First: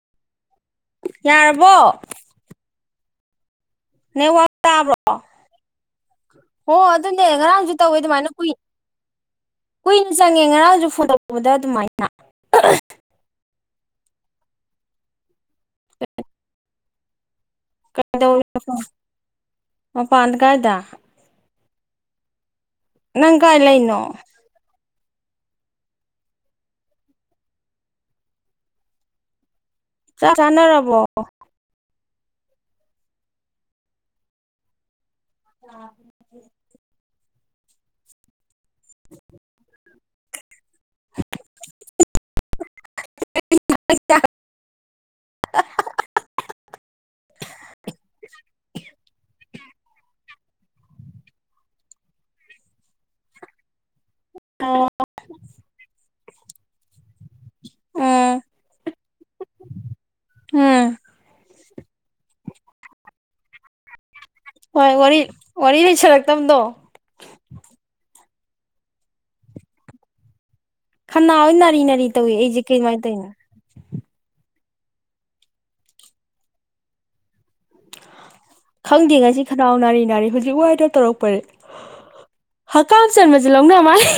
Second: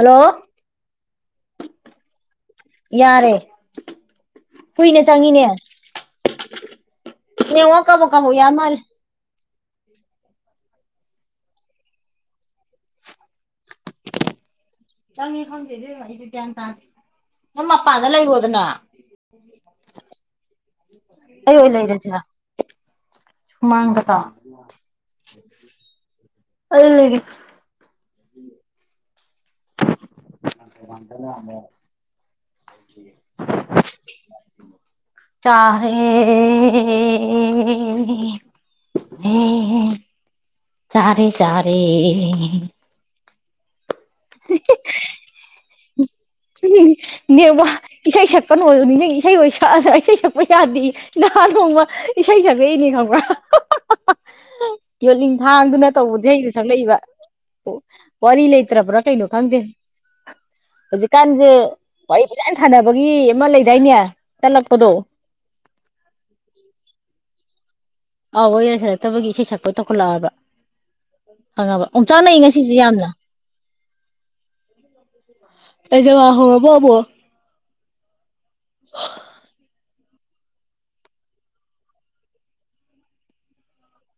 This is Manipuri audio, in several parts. ꯍꯜꯂꯣ ꯌꯥꯔꯕꯣ ꯌꯥꯔꯦ ꯅꯦꯋꯥꯛ ꯇꯥꯕ꯭ꯔꯣ ꯀꯨꯏꯅ ꯆꯪꯉꯤꯅꯦ ꯍꯣ ꯑꯗꯨꯅꯦ ꯉꯔꯥꯡꯖꯨ ꯅꯦꯠꯋꯥꯛ ꯇꯧꯋꯦ ꯀꯥꯕꯣꯛ ꯑꯗꯨꯃꯥꯏꯅ ꯀꯥꯕꯣꯛ ꯀꯨꯏ ꯌꯥ ꯃꯥꯜꯂꯦ ꯀꯨꯏꯅ ꯆꯪꯉꯦ ꯉꯔꯥꯡꯖꯨ ꯐꯣꯟ ꯇꯧꯔꯛꯄꯗ ꯑꯗꯨꯃꯥꯏꯅ ꯆꯪꯉꯦ ꯈꯪꯗꯦ ꯏꯕꯦꯝꯃ ꯑꯩꯖꯨ ꯒ꯭ꯌꯥꯟ ꯇꯥꯗꯦ ꯅꯪ ꯃꯄꯥꯟꯗ ꯀꯩꯗꯧ ꯂꯩꯔꯣꯗꯅ [unintelligible] ꯃꯄꯥꯟꯗ ꯀꯥꯏꯗ ꯑꯩ ꯑꯣꯏ ꯂꯩꯔꯁꯤꯔ ꯅꯪ ꯀꯥꯏ ꯂꯩꯅꯣ ꯁꯨꯃꯥꯡꯗꯇꯥ ꯑꯩ ꯂꯩꯒꯦ ꯆꯥꯛ ꯆꯥꯟꯅꯔꯕꯣ ꯆꯥꯔꯦ ꯑꯦ ꯍꯦ ꯆꯥꯔꯦ ꯆꯥꯔꯦ [unintelligible] [unintelligible] ꯅꯦꯠꯋꯥꯛ ꯏꯁꯩ ꯁꯛꯄ ꯅꯣꯌꯣ ꯅꯤꯡꯖꯪꯉꯤ ꯏꯁꯩ ꯑꯣꯏ ꯁꯛꯑꯁꯦ ꯏꯁꯩ ꯁꯛꯄ ꯌꯥꯗꯦ ꯅꯍꯥꯟ ꯅꯣꯡꯃ ꯏꯁꯩ ꯁꯛꯂꯛꯏꯅꯦ ꯈꯪꯕ꯭ꯔꯥ [unintelligible] ꯌꯣꯜꯂꯤꯊꯥꯡꯗꯨꯅ ꯇꯧꯕ ꯏꯁꯩꯗꯣ ꯁꯛꯂꯛꯏꯕ ꯎꯝ ꯋꯥꯔꯤ ꯂꯩꯇ꯭ꯔꯕ꯭ꯔꯥ ꯀꯩꯅꯣ ꯈꯪꯗꯦ ꯎꯝ ꯍꯧꯖꯤꯛꯀꯥꯟꯖꯦ ꯋꯥꯔꯤ ꯐꯖꯥꯟ ꯁꯥꯟꯅꯕꯒꯤ ꯑꯃ ꯂꯩꯗꯥꯏꯅꯦ ꯇꯠꯂꯛꯄꯗꯣ ꯍꯣꯏ ꯋꯥꯔꯤ ꯋꯥꯔꯤ ꯂꯩꯁꯜꯂꯛꯇꯕꯗꯣ ꯑꯥꯎ ꯋꯥꯔꯤ ꯂꯩꯁꯜꯂꯛꯇꯕꯒꯤ ꯏꯁꯩ ꯁꯛꯄ ꯇꯧꯈꯠꯂꯛꯑꯕ ꯈꯅꯥꯎꯁꯦ ꯅꯥꯔꯤ ꯈꯪꯉꯕ ꯅꯥꯔꯤ ꯇꯧꯏ ꯑꯣꯝꯆꯥꯛꯅꯩ ꯑꯩꯁꯦ ꯉꯁꯤꯁꯦ ꯀꯩꯃꯥꯏꯅ ꯌꯥꯝꯅ ꯇꯧꯔꯤꯅꯣ ꯑꯦꯖꯃꯥ ꯍꯧꯔꯕ ꯑꯃꯨꯛ ꯈꯪꯗꯦ ꯉꯁꯤ ꯈꯅꯥꯎ ꯅꯥꯔꯤ ꯅꯥꯔꯤ ꯍꯧꯖꯤꯛ ꯋꯥꯏꯗ ꯇꯧꯔꯛꯄꯅꯦ ꯍꯀꯥꯝ ꯆꯟꯕꯖꯦ ꯂꯧꯅ ꯃꯥꯜꯂꯦ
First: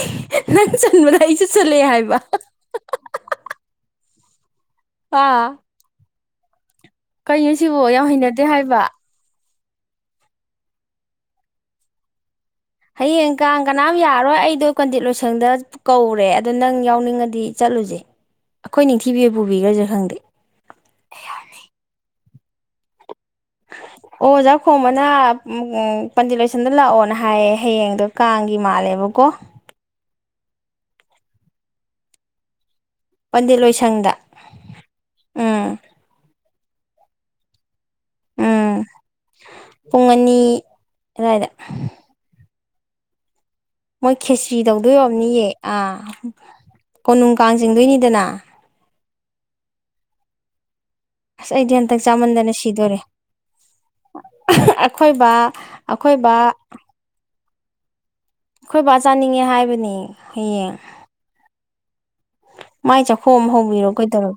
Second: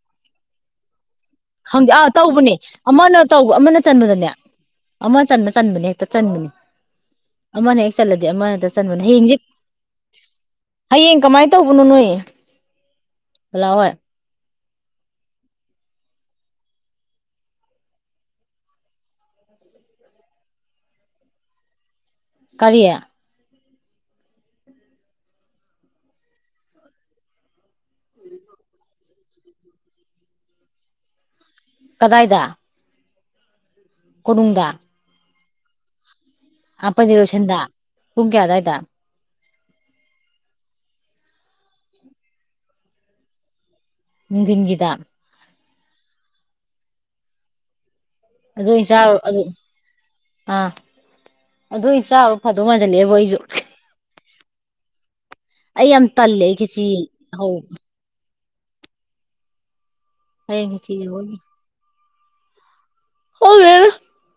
ꯅꯪ ꯆꯟꯕꯗ ꯑꯩꯁꯨ ꯆꯜꯂꯛꯑꯦ ꯈꯪꯗꯦ ꯑꯥ ꯍꯥꯏꯕ ꯇꯧꯕꯅꯦ ꯑꯃꯅ ꯇꯧꯕ ꯑꯃꯅ ꯆꯟꯕꯗꯅꯦ ꯑꯃ ꯑꯥ ꯆꯟꯕ ꯆꯟꯕꯅꯦ ꯍꯦꯛꯇ ꯆꯟꯕꯅꯦ ꯀꯩꯅꯣ ꯑꯃꯅ ꯁꯤꯕꯣ ꯍꯦꯛ ꯌꯥꯝ ꯆꯜꯂꯗꯤ ꯍꯩꯅꯗꯦ ꯑꯃꯍꯦꯛꯇ ꯍꯥꯏꯕ ꯆꯟꯕꯅꯦ ꯍꯌꯦꯡꯖꯦ ꯍꯌꯦꯡ ꯀꯃꯥꯏꯅ ꯇꯧꯕꯅꯣ ꯅꯣꯏ ꯍꯌꯦꯡ ꯀꯥꯡ ꯕꯂꯥ ꯍꯣꯏ ꯀꯅꯥꯝ ꯌꯥꯔꯔꯣꯏ ꯑꯩꯗꯣ ꯀꯟꯗꯤꯠ ꯂꯣꯏꯁꯪꯗ ꯀꯧꯔꯦ ꯑꯗꯣ ꯅꯪ ꯌꯥꯎꯅꯤꯡꯉꯗꯤ ꯆꯠꯂꯨꯖꯤ ꯑꯈꯣꯏ ꯅꯤꯡꯊꯤꯕꯤ ꯑꯣꯏ ꯄꯨꯕꯤꯒ꯭ꯔꯖꯤꯔꯥ ꯈꯪꯗꯦ ꯀꯔꯤ ꯑꯣ ꯑꯣꯖꯥ ꯈꯣꯝꯕꯅ ꯎꯝ ꯄꯟꯗꯤꯠ ꯂꯣꯏꯁꯪꯗ ꯂꯥꯛꯑꯣꯅ ꯍꯥꯏꯌꯦ ꯍꯌꯦꯡꯗꯣ ꯀꯥꯡꯒꯤ ꯃꯥꯜꯂꯦꯕꯀꯣ ꯀꯗꯥꯏꯗ? ꯄꯟꯗꯤꯠ ꯂꯣꯏꯁꯪꯗ꯫ ꯀꯣꯅꯨꯡꯗ? ꯎꯝ ꯑꯥ ꯄꯟꯗꯤ ꯂꯣꯏꯁꯤꯟꯗ ꯄꯨꯡ ꯀ꯭ꯌꯥ ꯑꯗꯥꯏꯗ? ꯎꯝ ꯄꯨꯡ ꯑꯅꯤ ꯑꯗ꯭ꯋꯥꯏꯗ ꯃꯣꯏ ꯈꯦꯆ꯭ꯔꯤ ꯅꯨꯡꯊꯤꯟꯒꯤꯗ ꯇꯧꯗꯣꯏ ꯑꯣꯝꯅꯤꯌꯦ ꯑꯥ ꯀꯣꯅꯨꯡ ꯀꯥꯡ ꯆꯤꯡꯗꯣꯏꯅꯤꯗꯅ ꯑꯗꯨꯑꯣꯏꯟ ꯆꯥꯔꯨ ꯑꯗꯨ ꯑꯥ ꯑꯁ ꯑꯩꯗꯤ ꯍꯟꯇꯛ ꯑꯗꯨꯑꯣꯏꯟ ꯆꯥꯔꯨ ꯐꯗꯣꯏ ꯃꯥꯖꯤꯜꯂꯛꯑꯦꯕ ꯑꯩꯁꯨ [unintelligible] [unintelligible] ꯑꯩꯈꯣꯏꯕ ꯑꯩ ꯌꯥꯝ ꯇꯜꯂꯦ ꯈꯦꯆ꯭ꯔꯤ ꯍꯧꯕ ꯑꯈꯣꯏ ꯕꯥ ꯆꯥꯅꯤꯡꯉꯦ ꯍꯥꯏꯕꯅꯤ ꯍꯌꯦꯡ ꯈꯦꯆ꯭ꯔꯤꯗꯦ ꯑꯣꯏꯅꯤ ꯃꯥꯏ ꯆꯥꯛꯈꯣꯝ ꯑꯝ ꯈꯪꯗꯦꯗ ꯍꯧꯕꯤꯔꯣ ꯀꯩꯗꯧꯔ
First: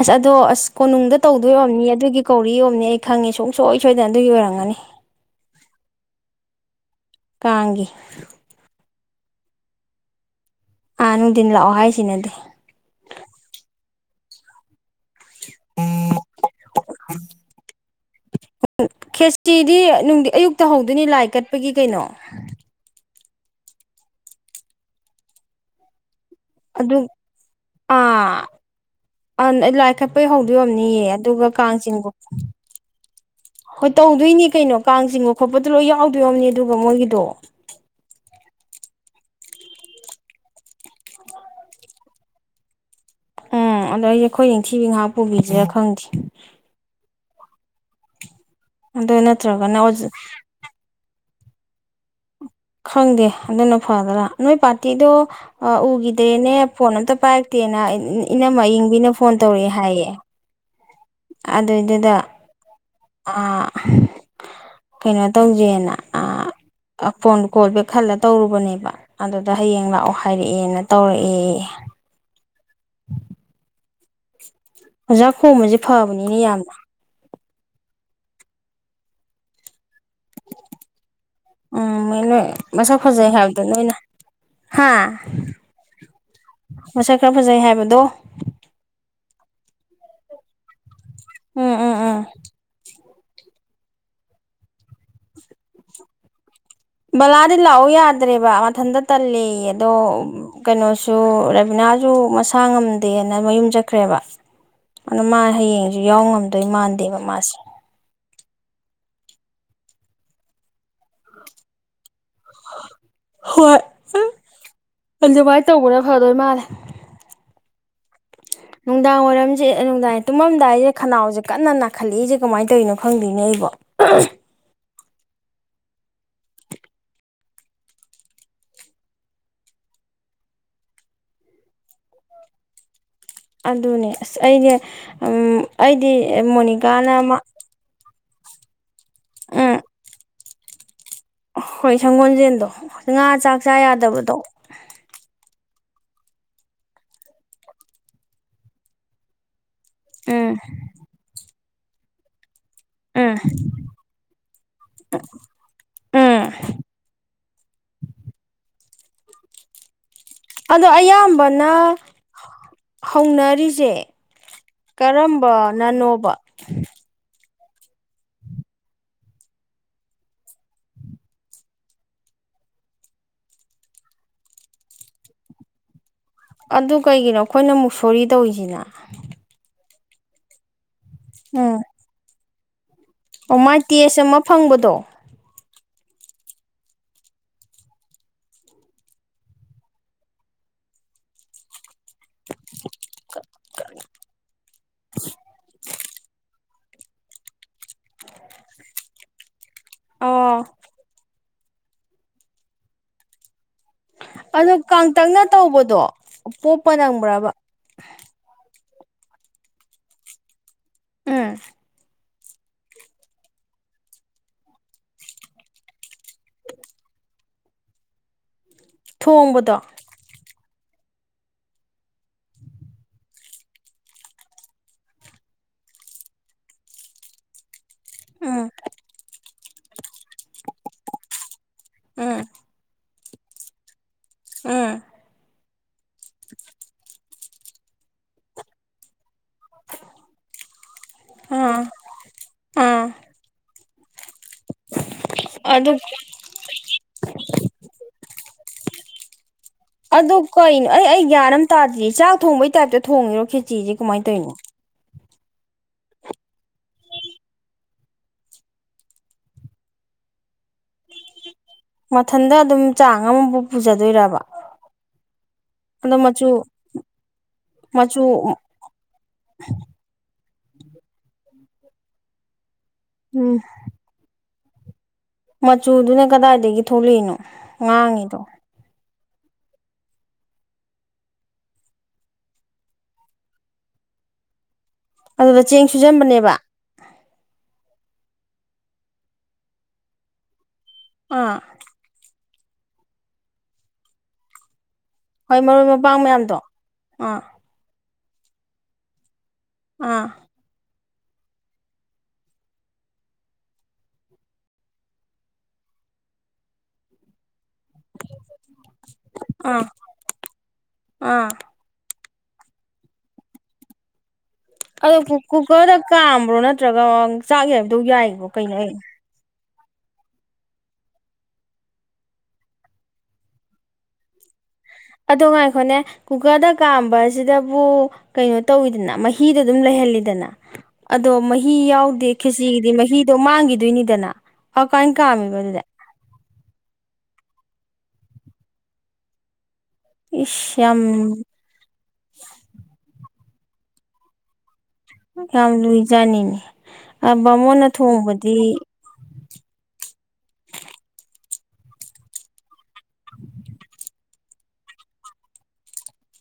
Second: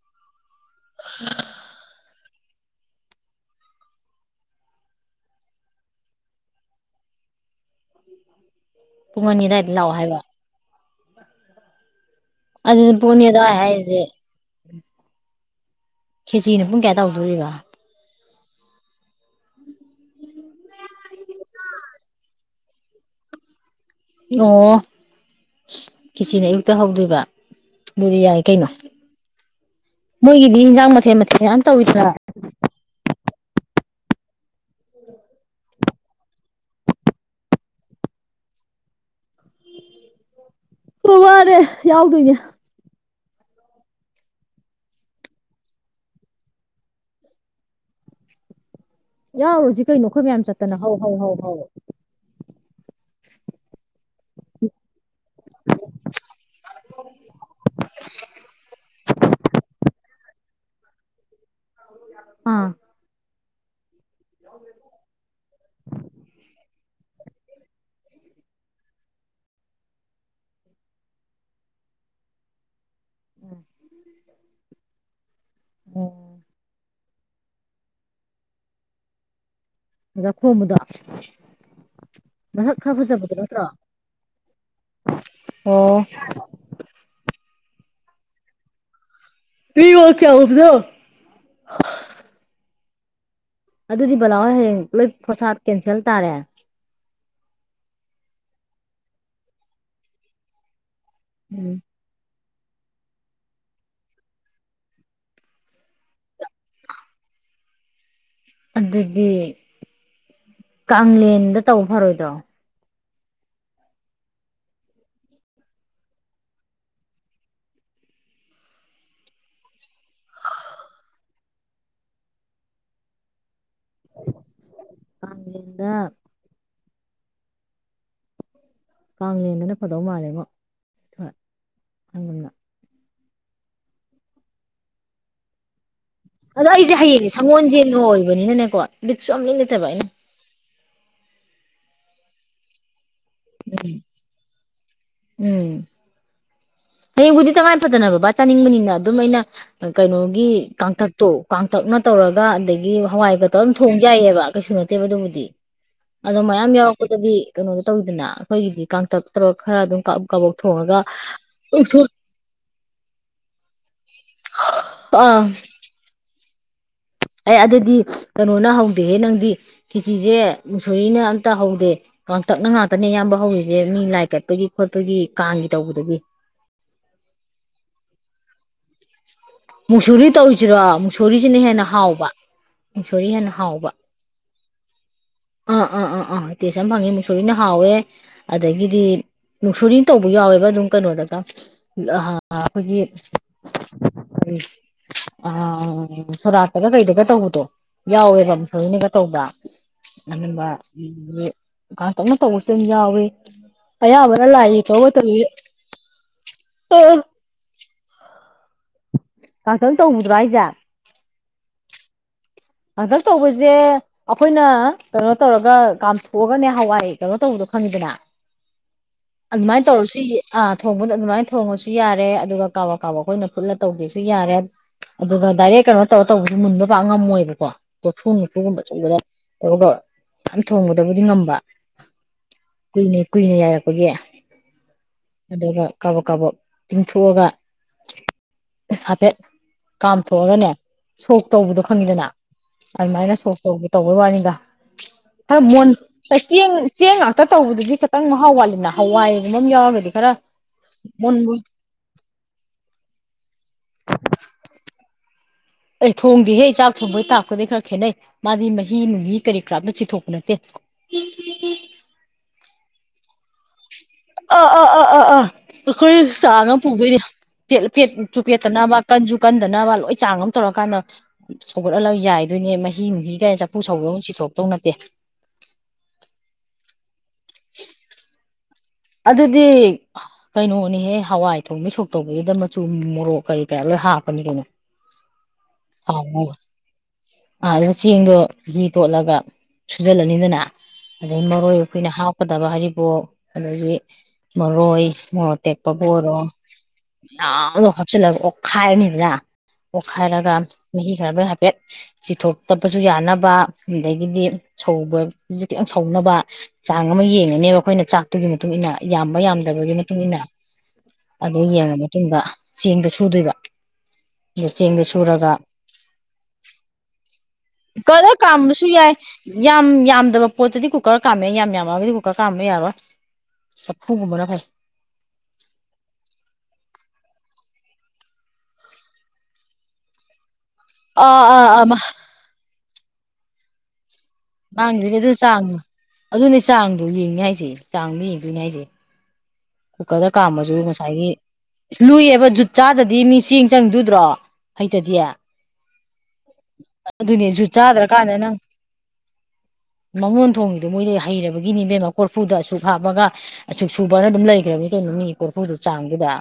ꯑꯁ ꯑꯗꯣ ꯑꯁ ꯀꯣꯅꯨꯡꯗ ꯇꯧꯗꯣꯏ ꯑꯣꯏꯑꯝꯅꯤꯌꯦ ꯑꯗꯨꯒꯤ ꯀꯧꯔꯤ ꯌꯣꯝꯅꯤ ꯑꯩ ꯈꯪꯉꯤ ꯁꯨꯡꯁꯣꯏ ꯁꯣꯏꯗꯅ ꯑꯗꯨꯒꯤ ꯑꯣꯏꯔꯝꯒꯅꯤ ꯀꯥꯡꯒꯤ ꯄꯨꯡ ꯑꯅꯤ ꯑꯗꯥꯏꯗ ꯂꯥꯛꯑꯣ ꯍꯥꯏꯕ? ꯑꯥ ꯅꯨꯡꯊꯤꯟ ꯂꯥꯛꯑꯣ ꯍꯥꯏꯁꯤꯅꯗꯤ ꯑꯗꯨꯗꯤ ꯄꯨꯡ ꯑꯅꯤ ꯑꯗꯨꯋꯥꯏ ꯍꯥꯏꯁꯤꯗꯤ [unintelligible] ꯈꯦꯆ꯭ꯔꯤꯅ ꯄꯨꯡ ꯀꯌꯥ ꯇꯧꯗꯣꯔꯤꯕ? [unintelligible] ꯈꯦꯆ꯭ꯔꯤꯗꯤ ꯅꯨꯡꯗꯤ ꯑꯌꯨꯛꯇ ꯍꯧꯗꯣꯏꯅꯤ ꯂꯥꯏ ꯀꯠꯄꯒꯤ ꯀꯩꯅꯣ [unintelligible] ꯑꯣ ꯈꯤꯆ꯭ꯔꯤꯅ ꯑꯌꯨꯛ ꯑꯗꯨꯛ ꯑꯥ ꯑꯟ ꯑꯥ ꯂꯥꯏꯈꯠꯄꯩ ꯍꯧꯗꯣꯏ ꯃꯣꯏꯒꯤꯗꯤ ꯏꯟꯖꯥꯡ ꯑꯣꯏꯝꯅꯤꯌꯦ ꯃꯊꯦꯜ ꯃꯊꯦꯜ ꯑꯗꯨꯒ ꯌꯥꯝ ꯀꯥꯡ ꯇꯧꯋꯤꯗꯅ ꯆꯤꯡꯒꯨꯞ ꯍꯣꯏ ꯇꯧꯗꯣꯏꯅꯤ ꯀꯩꯅꯣ ꯀꯥꯡ ꯆꯤꯡꯕ ꯈꯣꯠꯄꯗꯣ ꯂꯣꯏ ꯌꯥꯎꯗꯣꯏ ꯑꯣꯏꯝꯅꯤ ꯑꯗꯨꯒ ꯃꯣꯏꯒꯤꯗꯣ ꯑꯗꯨ ꯋꯥꯔꯦ ꯌꯥꯎꯗꯣꯏꯅꯦ ꯎꯝ ꯑꯗꯣ ꯑꯩꯁꯦ ꯈꯣꯏ ꯅꯤꯡꯊꯤꯕꯤ ꯉꯥꯏꯍꯥꯛ ꯄꯨꯕꯤꯁꯤꯔꯥ ꯈꯪꯗꯦ ꯑꯗꯣ ꯅꯠꯇ꯭ꯔꯒꯅ ꯌꯥꯎꯔꯨꯖꯤ ꯀꯩꯅꯣ ꯈꯣꯏ ꯃꯌꯥꯝ ꯆꯠꯇꯅꯥ ꯍꯧ ꯍꯧ ꯍꯧ ꯍꯧ ꯈꯪꯗꯦ ꯑꯗꯨꯅ ꯐꯗ꯭ꯔꯥ ꯅꯣꯏ ꯄꯥꯔꯇꯤꯗꯣ ꯑꯥ ꯎꯈꯤꯗ꯭ꯔꯦꯅꯦ ꯐꯣꯟ ꯑꯝꯇ ꯄꯥꯏꯔꯛꯇꯦꯅ [unintelligible] ꯏꯅꯝꯃꯥ ꯑꯌꯤꯡꯕꯤꯅ ꯐꯣꯟ ꯇꯧꯔꯛꯑꯦ ꯍꯥꯏꯌꯦ ꯑꯗꯨꯏꯗꯨꯗ ꯑꯥ ꯑꯥ [unintelligible] ꯀꯩꯅꯣ ꯇꯧꯖꯦꯅ ꯑꯥ ꯑꯐꯣꯟ ꯀꯣꯜ ꯕꯦꯛ ꯈꯜꯂ ꯇꯧꯔꯨꯕꯅꯦꯕ ꯑꯗꯨꯗ ꯍꯌꯦꯡ ꯂꯥꯛꯑꯣ ꯍꯥꯏꯔꯛꯑꯦꯅ ꯇꯧꯔꯛꯑꯦ [inaudible] ꯑꯣꯖꯥ ꯀꯣꯝꯕꯁꯦ ꯑꯣ ꯐꯕꯅꯤꯅꯦ ꯑꯣꯖꯥ ꯌꯥꯝꯅ ꯑꯣꯖꯥ ꯈꯣꯝꯕꯗꯣ ꯎꯝ ꯅꯣꯏ ꯃꯁꯛ ꯈꯔ ꯐꯖꯩ ꯐꯖꯕꯗꯣ ꯍꯥꯏꯕꯗꯣ ꯅꯠꯇ꯭ꯔꯣ? ꯅꯣꯏꯅ ꯍꯥ ꯑꯣ ꯈꯣꯏ ꯁꯥꯔ ꯗꯣ ꯃꯁꯛ ꯈꯔ ꯐꯖꯩ ꯍꯥꯏꯕꯗꯣ ꯃꯤ ꯋꯥꯡ ꯆꯎꯕꯗꯣ ꯎꯝ ꯎꯝ ꯎꯝ ꯑꯗꯨꯗꯤ ꯕꯥꯂꯥ ꯍꯣꯏ ꯍꯌꯦꯡ ꯂꯣꯏ ꯐ꯭ꯔꯣꯁꯠ ꯀꯦꯟꯁꯦꯜ ꯇꯥꯔꯦ? ꯕꯂꯥꯗꯤ ꯂꯥꯛꯑꯣ ꯌꯥꯗ꯭ꯔꯦꯕ ꯃꯊꯟꯇ ꯇꯜꯂꯦꯌꯦ ꯑꯗꯣ ꯀꯩꯅꯣꯁꯨ ꯎꯝ ꯔꯕꯤꯅꯥꯁꯨ ꯃꯁꯥ ꯉꯝꯗꯦꯅ ꯃꯌꯨꯝ ꯆꯠꯈ꯭ꯔꯦꯕ ꯑꯗꯨꯅ ꯃꯥ ꯍꯌꯦꯡꯁꯨ ꯌꯥꯎ ꯉꯝꯗꯣꯏ ꯃꯥꯟꯗꯦꯕ ꯃꯥꯁꯦ ꯑꯗꯨꯗꯤ ꯀꯥꯡꯂꯦꯟꯗ ꯇꯧ ꯐꯔꯣꯏꯗ꯭ꯔꯣ ꯍꯣꯏ ꯑꯗꯨꯃꯥꯏꯅ ꯇꯧꯕꯅ ꯐꯗꯣꯏ ꯃꯥꯜꯂꯦ ꯅꯨꯡꯗꯥꯡ ꯋꯥꯏꯔꯝꯁꯦ ꯅꯨꯡꯗꯥꯡꯌꯦ ꯇꯨꯝꯃꯝꯗꯥꯏꯁꯦ ꯈꯅꯥꯎꯁꯦ ꯀꯟꯅ ꯅꯥꯈꯠꯂꯛꯏꯁꯦ ꯀꯃꯥꯏꯅ ꯇꯧꯔꯤꯅꯣ ꯈꯪꯗꯤꯅꯦ ꯑꯩꯕꯣ [unintelligible] ꯀꯥꯡꯂꯦꯟꯗ ꯀꯥꯡꯂꯦꯟꯗꯅ ꯐꯗꯧ ꯃꯥꯜꯂꯦꯉꯣ ꯍꯣꯏ [unintelligible] ꯑꯗꯨꯅꯦ ꯑꯁ ꯑꯩꯁꯦ ꯎꯝ ꯑꯩꯗꯤ ꯑꯗꯣ ꯑꯩꯁꯦ ꯃꯣꯅꯤꯀꯥꯅ ꯍꯌꯦꯡꯁꯦ ꯃꯥ ꯁꯪꯒꯣꯜꯁꯦꯜꯒ ꯑꯣꯏꯕꯅꯤꯅꯅꯦꯀꯣ ꯕꯤꯠꯁꯨ [unintelligible] ꯎꯝ ꯂꯩꯠꯇꯕ ꯑꯩꯅ ꯍꯣꯏ ꯁꯪꯒꯣꯜꯁꯦꯟꯗꯣ ꯉꯥ ꯆꯥꯛ ꯆꯥ ꯎꯝ ꯌꯥꯗꯕꯗꯣ ꯎꯝ ꯍꯌꯦꯡꯕꯨꯗꯤ ꯇꯉꯥꯏ ꯐꯗꯅ ꯕꯕꯥ ꯆꯥꯅꯤꯡꯕꯅꯤꯅ ꯑꯗꯨꯝ ꯑꯩꯅ ꯀꯩꯅꯣꯒꯤ ꯎꯝ ꯀꯥꯡꯇꯛꯇꯣ ꯀꯥꯡꯇꯛꯅ ꯇꯧꯔꯒ ꯑꯗꯒꯤ ꯎꯝ ꯍꯋꯥꯏꯒ ꯇꯧꯔꯒ ꯑꯗꯨꯝ ꯊꯣꯡ ꯌꯥꯏꯌꯦꯕ ꯀꯩꯁꯨ ꯅꯠꯇꯦꯕ ꯑꯗꯨꯕꯨꯗꯤ ꯑꯗꯣ ꯎꯝ ꯃꯌꯥꯝ ꯌꯥꯎꯔꯛꯄꯗꯗꯤ ꯀꯩꯅꯣꯗꯨ ꯇꯧꯋꯤꯗꯅ ꯑꯩꯈꯣꯏꯒꯤꯗꯤ ꯀꯥꯡꯇꯛ ꯇꯧꯔꯒ ꯈꯔ ꯑꯗꯨꯝ ꯀꯥ ꯀꯥꯕꯣꯛ ꯊꯣꯡꯉꯒ ꯅ ꯍꯧꯅꯔꯤꯁꯦ ꯑꯥ ꯀꯔꯝꯕꯅꯅꯣꯕ ꯑꯦ ꯑꯗꯨꯗꯤ ꯀꯩꯅꯣꯅ ꯍꯧꯗꯦꯍꯦ ꯅꯪꯗꯤ ꯀꯤꯆꯤꯁꯦ ꯃꯨꯁꯣꯔꯤꯅ ꯑꯝꯇ ꯍꯧꯗꯦ ꯀꯥꯡꯥꯡꯇꯛꯅ ꯉꯥꯛꯇꯅꯦ ꯑꯌꯥꯝꯕ ꯍꯧꯔꯤꯁꯦ ꯃꯤ ꯂꯥꯏ ꯀꯠꯄꯒꯤ ꯈꯣꯠꯄꯒꯤ ꯀꯥꯡꯒꯤ ꯇꯧꯕꯗꯒꯤ ꯑꯗꯨ ꯀꯩꯒꯤꯅꯣ ꯑꯩꯈꯣꯏꯅ ꯃꯨꯛꯁꯣꯔꯤ ꯇꯧꯔꯤꯁꯤꯅ ꯃꯨꯛꯁꯣꯔꯤ ꯇꯧꯔꯤꯁꯤꯔꯣ ꯃꯨꯛꯁꯣꯔꯤꯁꯤꯅ ꯍꯦꯟꯅ ꯍꯥꯎꯕ ꯃꯨꯛꯁꯣꯔꯤ ꯍꯦꯟꯅ ꯑꯣꯃꯥꯏ ꯍꯥꯎꯕ ꯇꯦꯁ ꯑꯃ ꯐꯪꯕꯗꯣ ꯑꯥ ꯑꯥ ꯑꯥ ꯑꯥ ꯇꯦꯁ ꯑꯃ ꯐꯪꯉꯦ ꯃꯨꯛꯁꯣꯔꯤꯅ ꯍꯥꯎꯋꯦ ꯑꯗꯒꯤꯗꯤ ꯃꯨꯛꯁꯣꯔꯤꯅ ꯇꯧꯕ ꯌꯥꯎꯋꯦꯕ ꯑꯗꯨꯝ ꯀꯩꯅꯣꯗꯒ ꯑ ꯑꯩꯈꯣꯏꯒꯤ [unintelligible] ꯑ ꯁꯣꯔꯥꯠꯇꯒ ꯀꯩꯗꯒ ꯇꯧꯕꯗꯣ ꯌꯥꯎꯋꯦꯕ ꯃꯨꯛꯁꯣꯔꯤꯅꯒ ꯇꯧꯕ ꯑꯅꯝꯕ ꯑꯣ [unintelligible] ꯀꯥꯡꯇꯛꯅ ꯇꯧꯕꯁꯨ ꯑꯗꯨꯝ ꯌꯥꯎꯋꯤ ꯑꯌꯥꯝꯕꯅ ꯑꯗꯣ ꯂꯥꯏꯒꯤ ꯇꯧ ꯃꯇꯝꯗꯤ ꯀꯥꯡꯇꯛꯅ ꯇꯧꯕꯗꯣ ꯄꯣꯞꯄ ꯑ ꯅꯪꯕ꯭ꯔꯕ ꯀꯥꯡꯇꯛꯅ ꯇꯧꯕꯗꯨꯔꯣ ꯍꯥꯏꯦꯁꯦ ꯎꯝ ꯀꯥꯡꯇꯛꯅ ꯇꯧꯕꯁꯦ ꯑꯩꯈꯣꯏꯅ ꯀꯩꯅꯣ ꯇꯧꯔꯒ ꯀꯥꯝꯊꯣꯛꯑꯒꯅꯦ ꯍꯋꯥꯏ ꯀꯩꯅꯣ ꯇꯧꯕꯗꯣ ꯈꯪꯉꯤꯗꯅ ꯊꯣꯡꯕꯗꯣ ꯑꯗꯨꯃꯥꯏꯅ ꯇꯧꯔꯁꯨꯏ ꯑꯥ ꯊꯣꯡꯕꯗ ꯑꯗꯨꯃꯥꯏꯅ ꯊꯣꯡꯉꯁꯨ ꯌꯥꯔꯦ ꯑꯗꯨꯒ ꯀꯥꯕꯛ ꯀꯥꯕꯛ ꯑꯩꯈꯣꯏꯅ ꯐꯨꯠꯂ ꯇꯧꯒꯦꯁꯨ ꯌꯥꯔꯦ ꯑꯗꯨꯒ ꯗꯥꯏꯔꯦꯛ ꯀꯩꯅꯣ ꯇꯧꯔ ꯇꯧꯕꯁꯨ ꯃꯨꯟꯕ ꯄꯥꯛ ꯉꯝꯃꯣꯏꯕ ꯀꯣ ꯀꯣꯔꯐꯨ ꯅꯨꯡꯐꯨ ꯎꯝ ꯒꯨꯝꯕ ꯑꯆꯧꯕꯗ [unintelligible] ꯃꯌꯥꯝ ꯊꯣꯡꯕꯗꯕꯨꯗꯤ ꯉꯝꯕ ꯎꯝ ꯀꯨꯏꯅꯦ ꯀꯨꯏꯅ ꯌꯥꯏꯔꯛꯄꯒꯤ ꯎꯝ ꯑꯗꯨꯒ ꯀꯥꯕꯣꯛ ꯀꯥꯕꯣꯛ ꯇꯤꯡꯊꯣꯛꯑꯒ ꯍꯥꯏꯐꯦꯠ ꯀꯥꯝꯊꯣꯛꯑꯒꯅꯦ ꯁꯣꯛ ꯇꯧꯕꯗꯣ ꯑꯥ ꯈꯪꯉꯤꯗꯅ ꯑꯥ ꯑꯗꯨꯃꯥꯏꯅ ꯁꯣꯛ ꯇꯧ ꯇꯧꯕꯩ ꯋꯥꯅꯤꯗ ꯈꯔ ꯃꯣꯟ ꯑꯗꯨ ꯆꯦꯡ ꯆꯦꯡ ꯉꯥꯛꯇ ꯇꯧꯕꯗꯨꯗꯤ ꯈꯤꯇꯪ ꯃꯍꯥꯎ ꯋꯥꯠꯂꯤꯅ ꯍꯋꯥꯏꯒꯨꯝꯕ ꯑꯃ ꯌꯥꯎꯔꯒꯗꯤ ꯈꯔ ꯑꯗꯨ ꯀꯩꯅꯣ ꯑꯩ ꯑꯩ ꯃꯨꯟ ꯒ꯭ꯌꯥꯟ ꯃꯨꯟ ꯑꯃ ꯇꯥꯗꯤꯌꯦ ꯆꯥꯛ ꯊꯣꯡꯕꯩ ꯇꯥꯏꯞꯇ ꯊꯣꯡꯉꯤꯔꯣ ꯈꯦꯆꯤꯁꯦ ꯀꯃꯥꯏꯅ ꯇꯧꯔꯤꯅꯣ ꯑꯦ ꯊꯣꯡꯗꯦꯍꯦ ꯆꯥꯛ ꯊꯣꯡꯕꯩ ꯇꯥꯥꯛꯄꯗꯩ ꯈꯔ ꯈꯦꯠꯅꯩ ꯃꯥꯗꯤ ꯃꯍꯤ ꯅꯨꯡꯍꯤ ꯀꯔꯤ ꯀꯔꯥ ꯑꯃꯠ ꯆꯤꯊꯣꯛꯄ ꯅꯠꯇꯦ ꯃꯊꯟꯗ ꯑꯗꯨꯝ ꯆꯥꯡ ꯑꯃꯕꯨ ꯄꯨꯖ ꯑ ꯑꯥ ꯑꯥ ꯑꯥ ꯑꯥ ꯑꯗꯣ ꯑꯩꯈꯣꯏꯅ ꯃꯆꯨ ꯆꯥꯡ ꯑꯃ ꯄꯨꯗꯣꯏꯅꯦ ꯄꯦꯠ ꯃꯆꯨ ꯄꯦꯠꯁꯨ ꯄꯦꯠꯇꯅꯕ ꯀꯟꯁꯨ ꯀꯟꯗꯅꯕ ꯂꯣꯏ ꯆꯥꯡ ꯑꯃ ꯇꯧꯔꯀꯥꯟꯗ ꯁꯧꯒꯠꯍꯜꯂꯒ ꯌꯥꯏꯗꯣꯏꯅꯦ ꯃꯍꯤ ꯍꯤ ꯅꯨꯡꯍꯤ ꯒꯥꯏ ꯎꯝ ꯆꯐꯨ ꯁꯧꯕꯧ ꯆꯤꯊꯣꯛꯇꯧ ꯅꯠꯇꯦ ꯃꯆꯨꯗꯨꯅ ꯀꯗꯥꯏꯗꯒꯤ ꯊꯣꯛꯂꯛꯏꯅꯣ ꯉꯥꯡꯉꯤꯗꯣ ꯑꯗꯨꯗꯤ ꯀꯩꯅꯣꯅꯤꯍꯦ ꯍꯋꯥꯏ ꯊꯣꯡꯕꯩ ꯁꯣꯛ ꯇꯧꯕꯗꯨꯗ ꯃꯆꯨ ꯃꯣꯔꯣꯛ ꯀꯔꯤ ꯀꯔꯥ ꯂꯣꯏ ꯍꯥꯞꯄꯅꯤ ꯀꯩꯅꯣ ꯑꯗꯨꯗ ꯆꯦꯡ ꯁꯨꯖꯟꯕꯅꯦꯕ ꯑꯥ ꯑꯗꯨꯗ ꯆꯦꯡꯗꯣ ꯙꯤ ꯇꯣꯠꯂꯒ ꯁꯨꯖꯜꯂꯅꯤꯗꯅ ꯑꯗꯩ ꯑꯥ ꯃꯔꯣꯏ ꯑꯩꯈꯣꯏꯅ ꯍꯥꯞꯀꯗꯕ ꯍꯔꯤꯕꯣꯞ ꯑꯗꯒꯤ ꯃꯔꯣꯏ ꯍꯣꯏ ꯃꯔꯣꯏ ꯃꯣꯔꯣꯛꯑꯇꯦꯛꯄꯕꯨ ꯃꯄꯥꯡ ꯑꯣꯏꯔꯣ ꯃꯌꯥꯝꯗꯣ ꯑꯥ ꯃꯌꯥꯝꯗꯣ ꯍꯥꯞ ꯆꯤꯜꯂꯒ ꯑꯣꯠꯈꯥꯏꯔꯅꯤꯗꯅ ꯑꯥ ꯑꯣꯠꯈꯥꯏꯔꯒ ꯃꯍꯤ ꯈꯔꯕ ꯍꯥꯏꯐꯦꯠ ꯆꯤꯊꯣꯛꯇꯄꯁꯨ ꯌꯥꯅꯕ ꯑꯗꯒꯤꯗꯤ ꯁꯧꯕꯖꯨ ꯈꯤꯇꯪ ꯁꯧꯅꯕ ꯆꯥꯡ ꯑꯃ ꯌꯦꯡꯉꯅꯦꯕ ꯑꯩꯈꯣꯏꯅ ꯆꯥꯛ ꯑꯗꯨꯒꯤ ꯃꯇꯨꯡ ꯏꯟꯅ ꯌꯥꯝꯕ ꯑꯥ ꯌꯥꯝꯗꯕꯒꯤ ꯃꯇꯨꯡ ꯏꯟꯅ ꯑꯥ ꯑꯗꯨ ꯌꯦꯡꯉꯅꯤ ꯑꯨꯡꯗ ꯆꯦꯡꯗꯣ ꯁꯨꯗꯣꯏꯕ ꯆꯦꯡꯗꯣ ꯑꯗꯣ ꯀꯨ ꯁꯨꯔꯒ ꯀꯨꯀꯔꯗ ꯀꯥꯝꯕ꯭ꯔꯣ ꯅꯠꯇ꯭ꯔꯒ ꯆꯥꯛ ꯌꯥꯏꯕꯗꯧ ꯀꯂ ꯌꯥꯏꯕ꯭ꯔꯣ ꯀꯩꯅꯣ ꯀꯥꯝꯕꯁꯨ ꯑꯩ ꯌꯥꯏ ꯌꯥꯝ ꯌꯥꯝꯗꯕ ꯄꯣꯠꯇꯗꯤ ꯀꯨꯀꯔ ꯀꯥꯝꯃꯩ ꯌꯥꯝ ꯌꯥꯝꯃꯛꯑꯒꯗꯤ ꯀꯨꯀꯔ ꯀꯥꯝꯕ ꯌꯥꯔꯣꯏ ꯆꯐꯨꯒꯨꯝꯕꯅ ꯐꯩ ꯑꯗꯣ ꯉꯥꯏꯈꯣꯅꯦ ꯀꯨꯀꯔꯗ ꯀꯥꯝꯕ ꯑꯁꯤꯗꯕꯨ ꯀꯩꯅꯣ ꯇꯧꯋꯤꯗꯅ ꯃꯍꯤꯗꯣ ꯑꯗꯨꯝ ꯂꯩꯍꯜꯂꯤꯗꯅ ꯑꯗꯣ ꯑꯥ ꯃꯍꯤ ꯑꯥ ꯑꯃ ꯌꯥꯎꯗꯦ ꯈꯦꯆꯤꯒꯤꯗꯤ ꯃꯍꯤꯗꯣ ꯃꯥꯡꯒꯤꯗꯣꯏꯅꯤꯗꯅ ꯃꯥꯡꯒꯤꯗꯣꯏꯅꯤ ꯑꯗꯨ ꯆꯥꯡ ꯑꯗꯨꯅꯦ ꯆꯥꯡꯗꯣ ꯌꯦꯡꯅꯤ ꯍꯥꯏꯁꯦ ꯆꯥꯡꯗꯣ ꯌꯦꯡꯗꯣꯏꯅꯦ ꯍꯥꯏꯁꯦ ꯀꯨꯀꯔꯗ ꯀꯥꯝꯃꯖꯨ ꯏꯁ ꯌꯥꯝ ꯉꯁꯥꯏꯒꯤ ꯂꯨꯏꯌꯦꯕ ꯖꯨꯠ ꯆꯥꯗꯗꯤ ꯃꯤ ꯆꯦꯡ ꯆꯪꯉꯤꯗꯣ ꯎꯗ꯭ꯔꯣ ꯍꯩꯇꯗꯤ ꯌꯥꯝ ꯂꯨꯏꯖꯥꯠꯅꯤꯅꯦ ꯑꯗꯨꯅꯦ ꯖꯨꯠ ꯕꯥꯃꯣꯟꯅ ꯆꯥꯗ꯭ꯔꯀꯥꯟꯗ ꯅꯪ ꯊꯣꯡꯕꯗꯤ ꯕꯥꯃꯣꯟ ꯊꯣꯡꯉꯤꯗꯣ ꯃꯣꯏꯗꯤ ꯍꯩꯔꯕꯒꯤꯅꯦ ꯏꯕꯦꯝꯃ ꯀꯣꯔꯐꯨꯗ ꯑꯁꯨꯛ ꯍꯥꯞꯄꯒ ꯑꯁꯨꯛ ꯁꯨ ꯕꯅ ꯑꯗꯨꯝ ꯂꯩꯒ꯭ꯔꯕꯅꯤ ꯀꯩꯅꯣ ꯃꯤ ꯀꯣꯔꯐꯨꯗꯨ ꯆꯥꯡꯗꯨꯗ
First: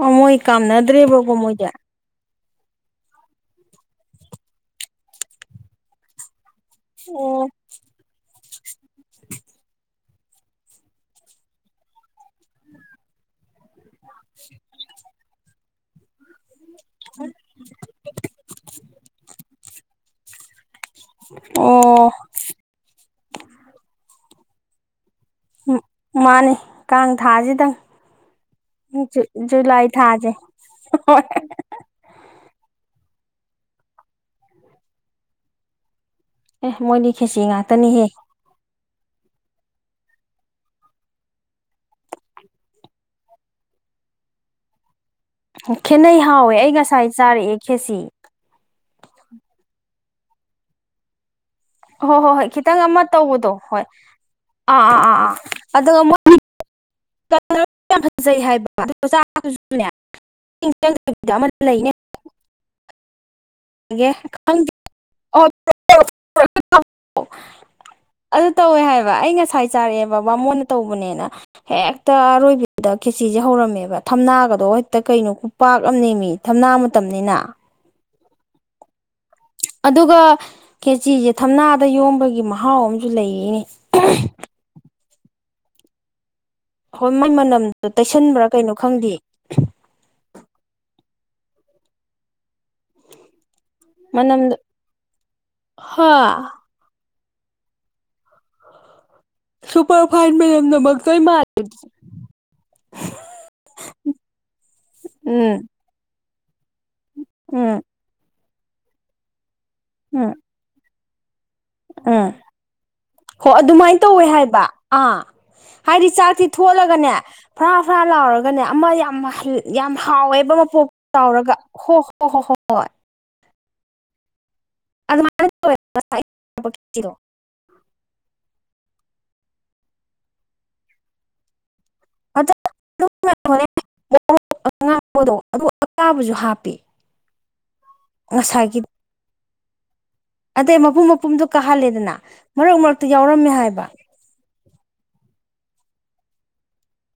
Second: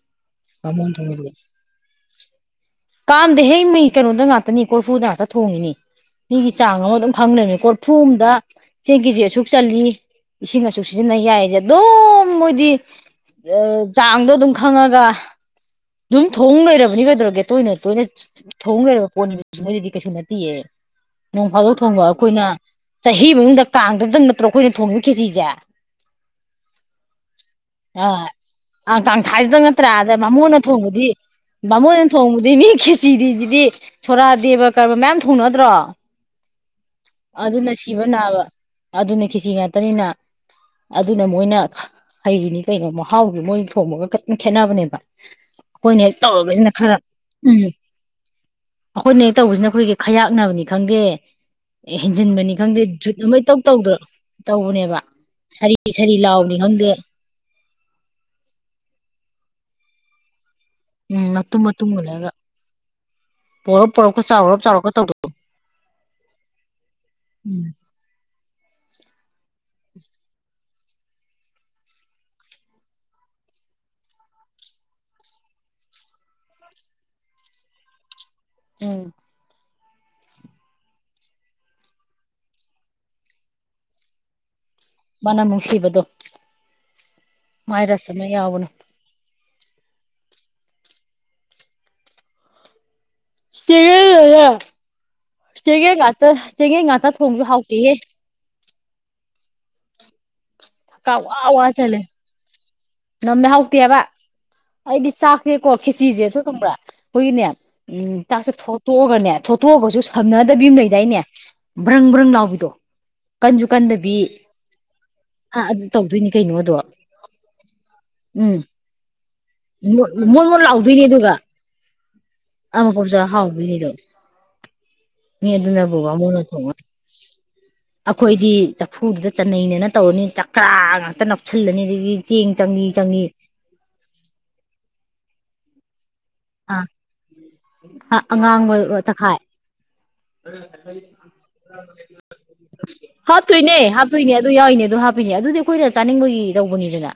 ꯑꯣ ꯃꯣꯏ ꯕꯥꯃꯣꯟ ꯀꯥꯝꯅꯗ꯭ꯔꯦꯕꯀꯣ ꯊꯣꯡꯉꯤꯗꯨꯗꯤ ꯃꯣꯏꯗꯤ ꯀꯥꯝꯗꯦꯍꯦ ꯃꯩ ꯀꯩꯅꯣꯗ ꯉꯥꯛꯇꯅꯤ ꯀꯣꯔꯐꯨꯗ ꯉꯥꯛꯇ ꯊꯣꯡꯉꯤꯅꯤ ꯃꯤꯒꯤ ꯆꯥꯡ ꯑꯃ ꯑꯗꯨꯝ ꯈꯪ ꯑꯣ ꯂꯩꯔꯃꯤ ꯀꯣꯔꯐꯨ ꯑꯃꯗ ꯆꯦꯡ ꯀꯦꯖꯤ ꯑꯁꯨꯛ ꯆꯜꯂꯤ ꯏꯁꯤꯡ ꯑꯁꯨꯛ ꯁꯤꯖꯤꯟꯅ ꯌꯥꯏꯖꯦ ꯑꯗꯨꯝ ꯃꯣꯏꯗꯤ ꯑꯥ ꯆꯥꯡꯗꯣ ꯑꯗꯨꯝ ꯈꯪꯉꯒ ꯑꯗꯨꯝ ꯊꯣꯡ ꯂꯩꯔꯕꯅꯤ ꯀꯩꯗꯧꯔꯒꯦ ꯇꯣꯏꯅ ꯇꯣꯏꯅ ꯊꯣꯡ ꯂꯩꯔꯕ ꯄꯣꯠꯅꯤꯕ ꯃꯣꯏꯗꯗꯤ ꯀꯩꯁꯨ ꯅꯠꯇꯤꯌꯦ ꯅꯣꯡ ꯐꯥꯗꯣꯛ ꯊꯣꯡꯕ ꯑꯣ ꯑꯈꯣꯏꯅ ꯆꯍꯤ ꯃꯅꯨꯡꯗ ꯀꯥꯡꯗꯨꯝꯗꯪ ꯅꯠꯇ꯭ꯔꯣ ꯑꯈꯣꯏꯅ ꯊꯣꯡꯉꯤꯕ ꯈꯦꯆꯤꯖꯦ ꯍꯨꯞ ꯃꯥꯅꯤ ꯀꯥꯡ ꯊꯥꯖꯤꯗꯪ ꯑꯥ ꯀꯥꯡꯊꯥꯖꯤꯗꯪ ꯅꯠꯇ꯭ꯔꯥ ꯑꯗ ꯊꯥꯁꯦ ꯕꯥꯃꯣꯟꯅ ꯊꯣꯡꯕꯗꯤ ꯍꯣꯏ ꯕꯥꯃꯣꯟꯅ ꯊꯣꯡꯕꯗꯩ ꯃꯤ ꯈꯦꯆꯤꯗꯤꯁꯤꯗꯤ ꯁꯣꯔꯥꯠ ꯗꯦꯕ ꯀꯔꯃꯥ ꯃꯌꯥꯝ ꯊꯣꯡꯅꯗ꯭ꯔꯣ ꯑꯦ ꯃꯣꯏꯗꯤ ꯈꯦꯁꯤ ꯑꯗꯨꯅ ꯁꯤꯕ ꯉꯥꯛꯇꯅꯤꯍꯦ ꯅꯥꯕ ꯑꯗꯨꯅ ꯈꯦꯁꯤ ꯉꯥꯛꯇꯅꯤꯅ ꯑꯗꯨꯅ ꯃꯣꯏꯅ ꯍꯩꯔꯤꯅꯤ ꯀꯩꯅꯣ ꯃꯍꯥꯎꯖꯨ ꯃꯣꯏꯟ ꯊꯣꯡꯉꯒ ꯀꯩꯏꯝ ꯈꯦꯠꯅꯕꯅꯦꯕ ꯑꯩꯈꯣꯏꯅ ꯍꯦꯛ ꯈꯦꯠꯅꯩ ꯍꯥꯎꯋꯦ ꯇꯧꯔꯕꯁꯤꯅ ꯑꯩ ꯈꯔ ꯉꯁꯥꯏ ꯆꯥꯔꯛꯑꯦ ꯈꯦꯆꯤ ꯑꯈꯣꯏꯅ ꯍꯦꯛ ꯇꯧꯕꯁꯤꯅ ꯑꯈꯣꯏꯒꯤ ꯈꯌꯥꯛꯅꯕꯅꯤ ꯈꯪꯗꯦ ꯍꯣꯏ ꯍꯣꯏ ꯍꯣꯏ ꯍꯦꯟꯖꯤꯟꯕꯅꯤ ꯈꯤꯇꯪ ꯈꯪꯗꯦ ꯖꯨꯠ ꯑꯃ ꯇꯧꯕꯗꯣ ꯏꯇꯧ ꯍꯣꯏ ꯇꯧꯗ꯭ꯔꯣ ꯑꯥ ꯇꯧꯕꯅꯦꯕ ꯑꯥ ꯑꯥ ꯑꯥ ꯁꯥꯔꯤ ꯑꯗꯨꯒ ꯁꯥꯔꯤ ꯃꯣꯏ ꯂꯥꯎꯕꯅꯤ ꯈꯪꯗꯦ [unintelligible] ꯌꯥꯝ ꯐꯖꯩ ꯍꯥꯏꯕ ꯑꯗꯨ ꯃꯆꯥꯗꯨꯖꯨꯅꯦ [unintelligible] ꯎꯝ ꯆꯪꯗꯕꯤꯗ ꯑꯃ ꯃꯇꯨꯝ ꯃꯇꯨꯝ ꯂꯩꯅꯦ ꯃꯨꯜꯂꯒ ꯄꯣꯔꯞ ꯄꯣꯔꯞꯀ ꯆꯥꯎꯔꯞ ꯆꯥꯎꯔꯞꯀ ꯇꯧꯗꯣ [unintelligible] ꯎꯝ ꯑꯗꯨ ꯇꯧꯋꯦ ꯍꯥꯏꯕ ꯑꯩ ꯉꯁꯥꯏ ꯆꯥꯔꯛꯑꯦꯕ ꯕꯥꯃꯣꯟꯅ ꯇꯧꯕꯅꯦꯅ ꯍꯦꯛꯇ ꯑꯔꯣꯏꯕꯤꯗ ꯈꯦꯆꯤꯖꯦ ꯍꯧꯔꯝꯃꯦꯕ ꯊꯝꯅꯥꯒꯗꯣ ꯍꯦꯛꯇ ꯀꯩꯅꯣ ꯈꯨ ꯄꯥꯛ ꯑꯝꯅꯦꯃꯤ ꯊꯝꯅꯥ ꯃꯇꯝꯅꯤꯅ ꯎꯝ꯫ ꯑꯗꯨꯒ ꯈꯦꯆꯁꯦ ꯊꯝꯅꯥꯗ ꯌꯣꯝꯕꯒꯤ ꯃꯍꯥꯎ ꯑꯃꯁꯨ ꯂꯩꯔꯤꯅꯦ꯫ ꯃꯅꯥꯝ ꯅꯨꯡꯁꯤꯕꯗꯣ꯫ [unintelligible] ꯃꯥꯏ ꯃꯅꯝꯗꯣ ꯔꯁ ꯑꯃ ꯇꯩꯁꯟꯕ꯭ꯔꯥ ꯌꯥꯎꯕꯅꯦ ꯀꯩꯅꯣ ꯈꯪꯗꯦ꯫ ꯃꯅꯝꯗꯣ [unintelligible] ꯍꯥ ꯆꯦꯉꯦꯉꯥꯛꯇ ꯆꯦꯉꯦꯉꯥꯛꯇ ꯊꯣꯡꯕꯁꯨ ꯍꯥꯎꯇꯤꯍꯦ꯫ ꯁꯨꯄꯔ ꯐꯥꯏꯟ ꯀꯥ ꯃꯅꯝꯅꯃꯥꯛꯇꯣꯏ ꯃꯥꯜꯂꯤ ꯅꯝꯃꯦ ꯍꯧꯇꯦꯕ ꯑꯩꯗꯤ ꯎꯝ ꯆꯥꯛꯁꯦꯀꯣ ꯈꯦꯆꯁꯦꯁꯨ ꯈꯪꯕ꯭ꯔꯥ ꯑꯩꯈꯣꯏꯒꯤꯅꯦ ꯎꯝ ꯇꯥꯛꯁꯦ ꯊꯣꯇꯣꯛꯑꯒꯅꯦ ꯊꯣꯇꯣꯛꯑꯒꯁꯨ ꯎꯝ ꯁꯝꯅꯗꯕꯤ ꯑꯃ ꯂꯩꯗꯥꯏꯅꯦ꯫ ꯕ꯭ꯔꯪ ꯕ꯭ꯔꯪ ꯂꯥꯎꯕꯤꯗꯣ꯫ ꯍꯣ ꯀꯟꯁꯨ ꯑꯗꯨꯃꯥꯏꯅ ꯀꯟꯗꯕꯤ ꯇꯧꯋꯦ ꯍꯥꯏꯕ ꯑꯥ ꯑꯥ ꯑꯗꯨ ꯍꯥꯏꯗꯤ ꯇꯧꯗꯣꯏꯅꯤ ꯆꯥꯛꯇꯤ ꯀꯩꯅꯣꯗꯣ ꯊꯣꯂꯒꯅꯦ꯫ ꯐꯔꯥ ꯐꯔꯥ ꯎꯝ ꯂꯥꯎꯔꯒꯅꯦ ꯑꯃ ꯌꯥꯝ ꯌꯥꯝ ꯃꯣꯠ ꯍꯥꯎꯋꯦꯕ ꯃꯣꯠ ꯃꯄꯣꯛ ꯇꯧꯔꯒ꯫ ꯍꯣ ꯍꯣ ꯍꯣ ꯍꯣ ꯍꯣꯏ ꯑꯃꯀꯨꯞꯆꯥ ꯍꯥꯎꯕꯤꯅꯤꯗꯣ ꯃꯤ ꯑꯗꯨꯅꯕꯨ ꯕꯥꯃꯣꯟꯅ ꯊꯣꯡꯉꯥ ꯇꯤꯔꯣ ꯑꯩꯈꯣꯏꯗꯤ ꯆꯐꯨꯒꯤꯗꯣ ꯆꯟꯅꯩꯅꯅ ꯇꯧꯔꯅꯤ ꯆꯀ꯭ꯔꯥ ꯉꯥꯛꯇ ꯅꯥꯄꯁꯤꯜꯂꯅꯤ ꯑꯗꯒꯤ ꯆꯦꯡ ꯆꯪꯏ ꯆꯪꯏ [unintelligible] ꯑꯉꯥꯡꯄꯗꯣ ꯑꯗꯨ ꯑꯀꯥꯕꯁꯨ ꯍꯥꯞꯄ ꯑꯥ ꯑꯉꯥꯡꯕ ꯇꯥꯡꯈꯥꯏ꯫ ꯑꯇꯩ ꯃꯄꯨꯝ ꯃꯄꯨꯝꯗꯣ ꯀꯥꯍꯜꯂꯦꯗꯅ ꯃꯔꯛ ꯃꯔꯛꯇ ꯌꯥꯎꯔꯝꯃꯦ ꯍꯥꯞꯇꯣꯏꯅꯦ ꯍꯥꯏꯕ ꯍꯥꯞ ꯑꯗꯣꯏꯅꯦ ꯑꯗꯨ ꯌꯥꯎꯏꯅꯦ ꯑꯗꯨ ꯍꯥꯞꯄꯤꯅꯦ ꯑꯗꯨꯗꯤ ꯑꯩꯈꯣꯏꯅ ꯆꯥꯅꯤꯡꯕꯒꯤ ꯇꯧꯕꯅꯤꯗꯅ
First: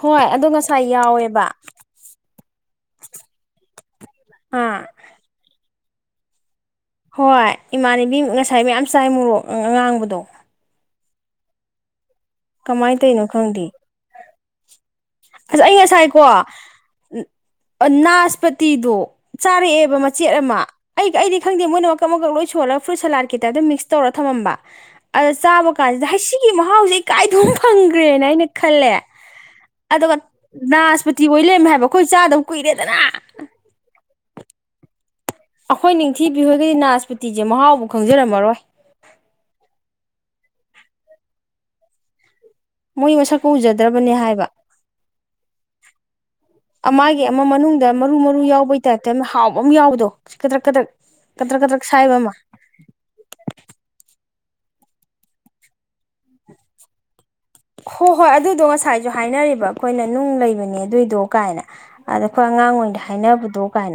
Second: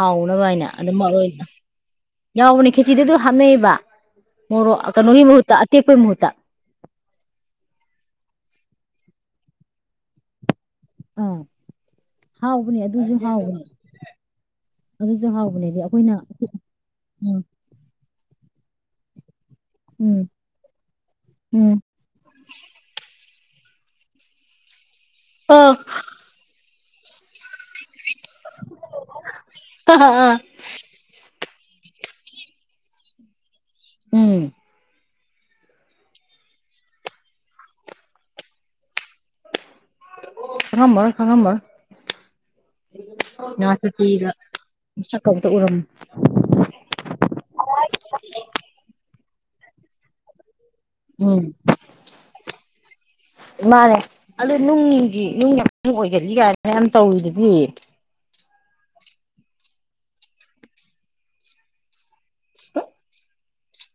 ꯍꯣꯏ ꯑꯗꯣ ꯍꯥꯏꯅ ꯉꯁꯥꯏ ꯑꯗꯨꯝ ꯃꯔꯨ ꯑꯣꯏꯅ ꯌꯥꯎꯋꯦꯕ ꯌꯥꯎꯕꯅꯦ ꯈꯦꯆꯤꯗ ꯑꯗꯨ ꯍꯥꯞꯅꯩꯕ ꯃꯣꯔꯣꯛ ꯑꯥ ꯀꯩꯅꯣꯒꯤ ꯃꯍꯨꯠꯇ ꯑꯇꯦꯛꯄꯒꯤ ꯃꯍꯨꯠꯇ ꯍꯣꯏ ꯏꯃꯥꯟꯅꯕꯤ ꯉꯁꯥꯏ ꯃꯌꯥꯝ ꯆꯥꯏ ꯃꯣꯔꯣꯛ ꯑꯉꯥꯡꯕꯗꯣ ꯎꯝ ꯍꯥꯎꯕꯅꯦ ꯀꯃꯥꯏꯅ ꯑꯗꯨꯁꯨ ꯇꯧꯔꯤꯅꯣ ꯈꯪꯗꯦ ꯍꯥꯎꯕꯅꯦ꯫ ꯑꯗꯨꯁꯨ ꯑꯁ ꯑꯩ ꯍꯥꯎꯕꯅꯦꯗꯤ ꯑꯩꯈꯣꯏꯅ ꯉꯁꯥꯏꯀꯣ ꯎꯝ ꯅꯥꯁꯄꯇꯤꯗꯣ ꯆꯥꯔꯛꯑꯦꯕ ꯎꯝ ꯃꯆꯦꯠ ꯑꯃ ꯑꯩ ꯑꯩꯗꯤ ꯈꯪꯗꯦ ꯎꯝ ꯃꯣꯏꯅ ꯃꯥꯀꯛ ꯃꯥꯥꯀꯛ ꯂꯣꯏ ꯁꯣꯜꯂꯒ ꯐ꯭ꯔꯨꯠ ꯁꯂꯥꯠꯀꯤ ꯇꯥꯏꯞꯇ ꯃꯤꯛꯁ ꯇꯧꯔ ꯊꯃꯝꯕ ꯑꯗ ꯆꯥꯕ ꯑꯣ ꯀꯥꯟꯁꯤꯗ ꯍꯩ ꯁꯤ ꯁꯤ ꯃꯍꯥꯎꯁꯤ ꯑꯩ ꯀꯥꯏꯗꯥꯅꯣꯃꯥ ꯐꯪꯈ꯭ꯔꯦꯅ ꯑꯩꯅ ꯈꯜꯂꯦ ꯑꯗꯨꯒ ꯑꯥ ꯅꯥꯁꯄꯇꯤ ꯑꯣꯏ ꯂꯩꯔꯝꯃꯦ ꯍꯥꯏꯕ ꯑꯩꯈꯣꯏ ꯆꯥꯗꯕ ꯀꯨꯏꯔꯦꯗꯅ ꯎꯝ꯫ ꯑꯈꯣꯏ ꯅꯤꯡꯊꯤꯕꯤ ꯍꯣꯏꯒꯗꯤ ꯅꯥꯁꯄꯨꯇꯤꯖꯦ ꯃꯍꯥꯎꯕꯨ ꯈꯪꯖꯔꯝꯃꯔꯣꯏ꯫ ꯈꯪꯉꯝꯃꯥꯔꯣꯏ ꯈꯪꯉꯝꯃꯥꯔꯣꯏ꯫ ꯃꯣꯏ ꯃꯁꯛꯄꯨ ꯎꯖꯗ꯭ꯔꯕꯅꯦ ꯍꯥꯏꯕ꯫ ꯁꯛꯀꯥ ꯑꯝꯇꯥ ꯎꯔꯝ ꯃꯥꯒꯤ ꯑꯃꯥ ꯃꯅꯨꯡꯗ ꯃꯔꯨ ꯃꯔꯨ ꯌꯥꯎꯕꯩ ꯇꯥꯞꯏꯇꯥ ꯍꯥꯎꯕ ꯑꯃ ꯌꯥꯎꯕꯗꯣ ꯁꯤ ꯀꯗ꯭ꯔꯛ ꯀꯗ꯭ꯔꯛ ꯎꯝ ꯀꯗꯔꯛ ꯀꯗ꯭ꯔꯛ ꯁꯥꯏꯕ ꯑꯃꯥ꯫ ꯃꯥꯅꯦ ꯑꯗꯨ ꯅꯨꯡꯒꯤ ꯅꯨꯡꯒꯤ ꯌꯥꯝ ꯑꯣꯏꯒꯅꯤ ꯒꯥꯏ ꯌꯥꯝ ꯇꯧꯋꯤꯗꯨꯗꯤ ꯍꯣꯏ ꯍꯣꯏ ꯑꯗꯨꯗꯣ ꯉꯁꯥꯏꯁꯨ ꯍꯥꯏꯅꯔꯤꯕ ꯑꯩꯈꯣꯏꯅ ꯅꯨꯡ ꯂꯩꯕꯅꯦ ꯑꯗꯨꯏꯗꯣ ꯀꯥꯏꯅ꯫ ꯑꯗꯥ ꯑꯈꯣꯏ ꯑꯉꯥꯡ ꯑꯣꯏꯅ ꯍꯥꯏꯅꯕꯗꯣ꯫ ꯀꯥꯏꯅ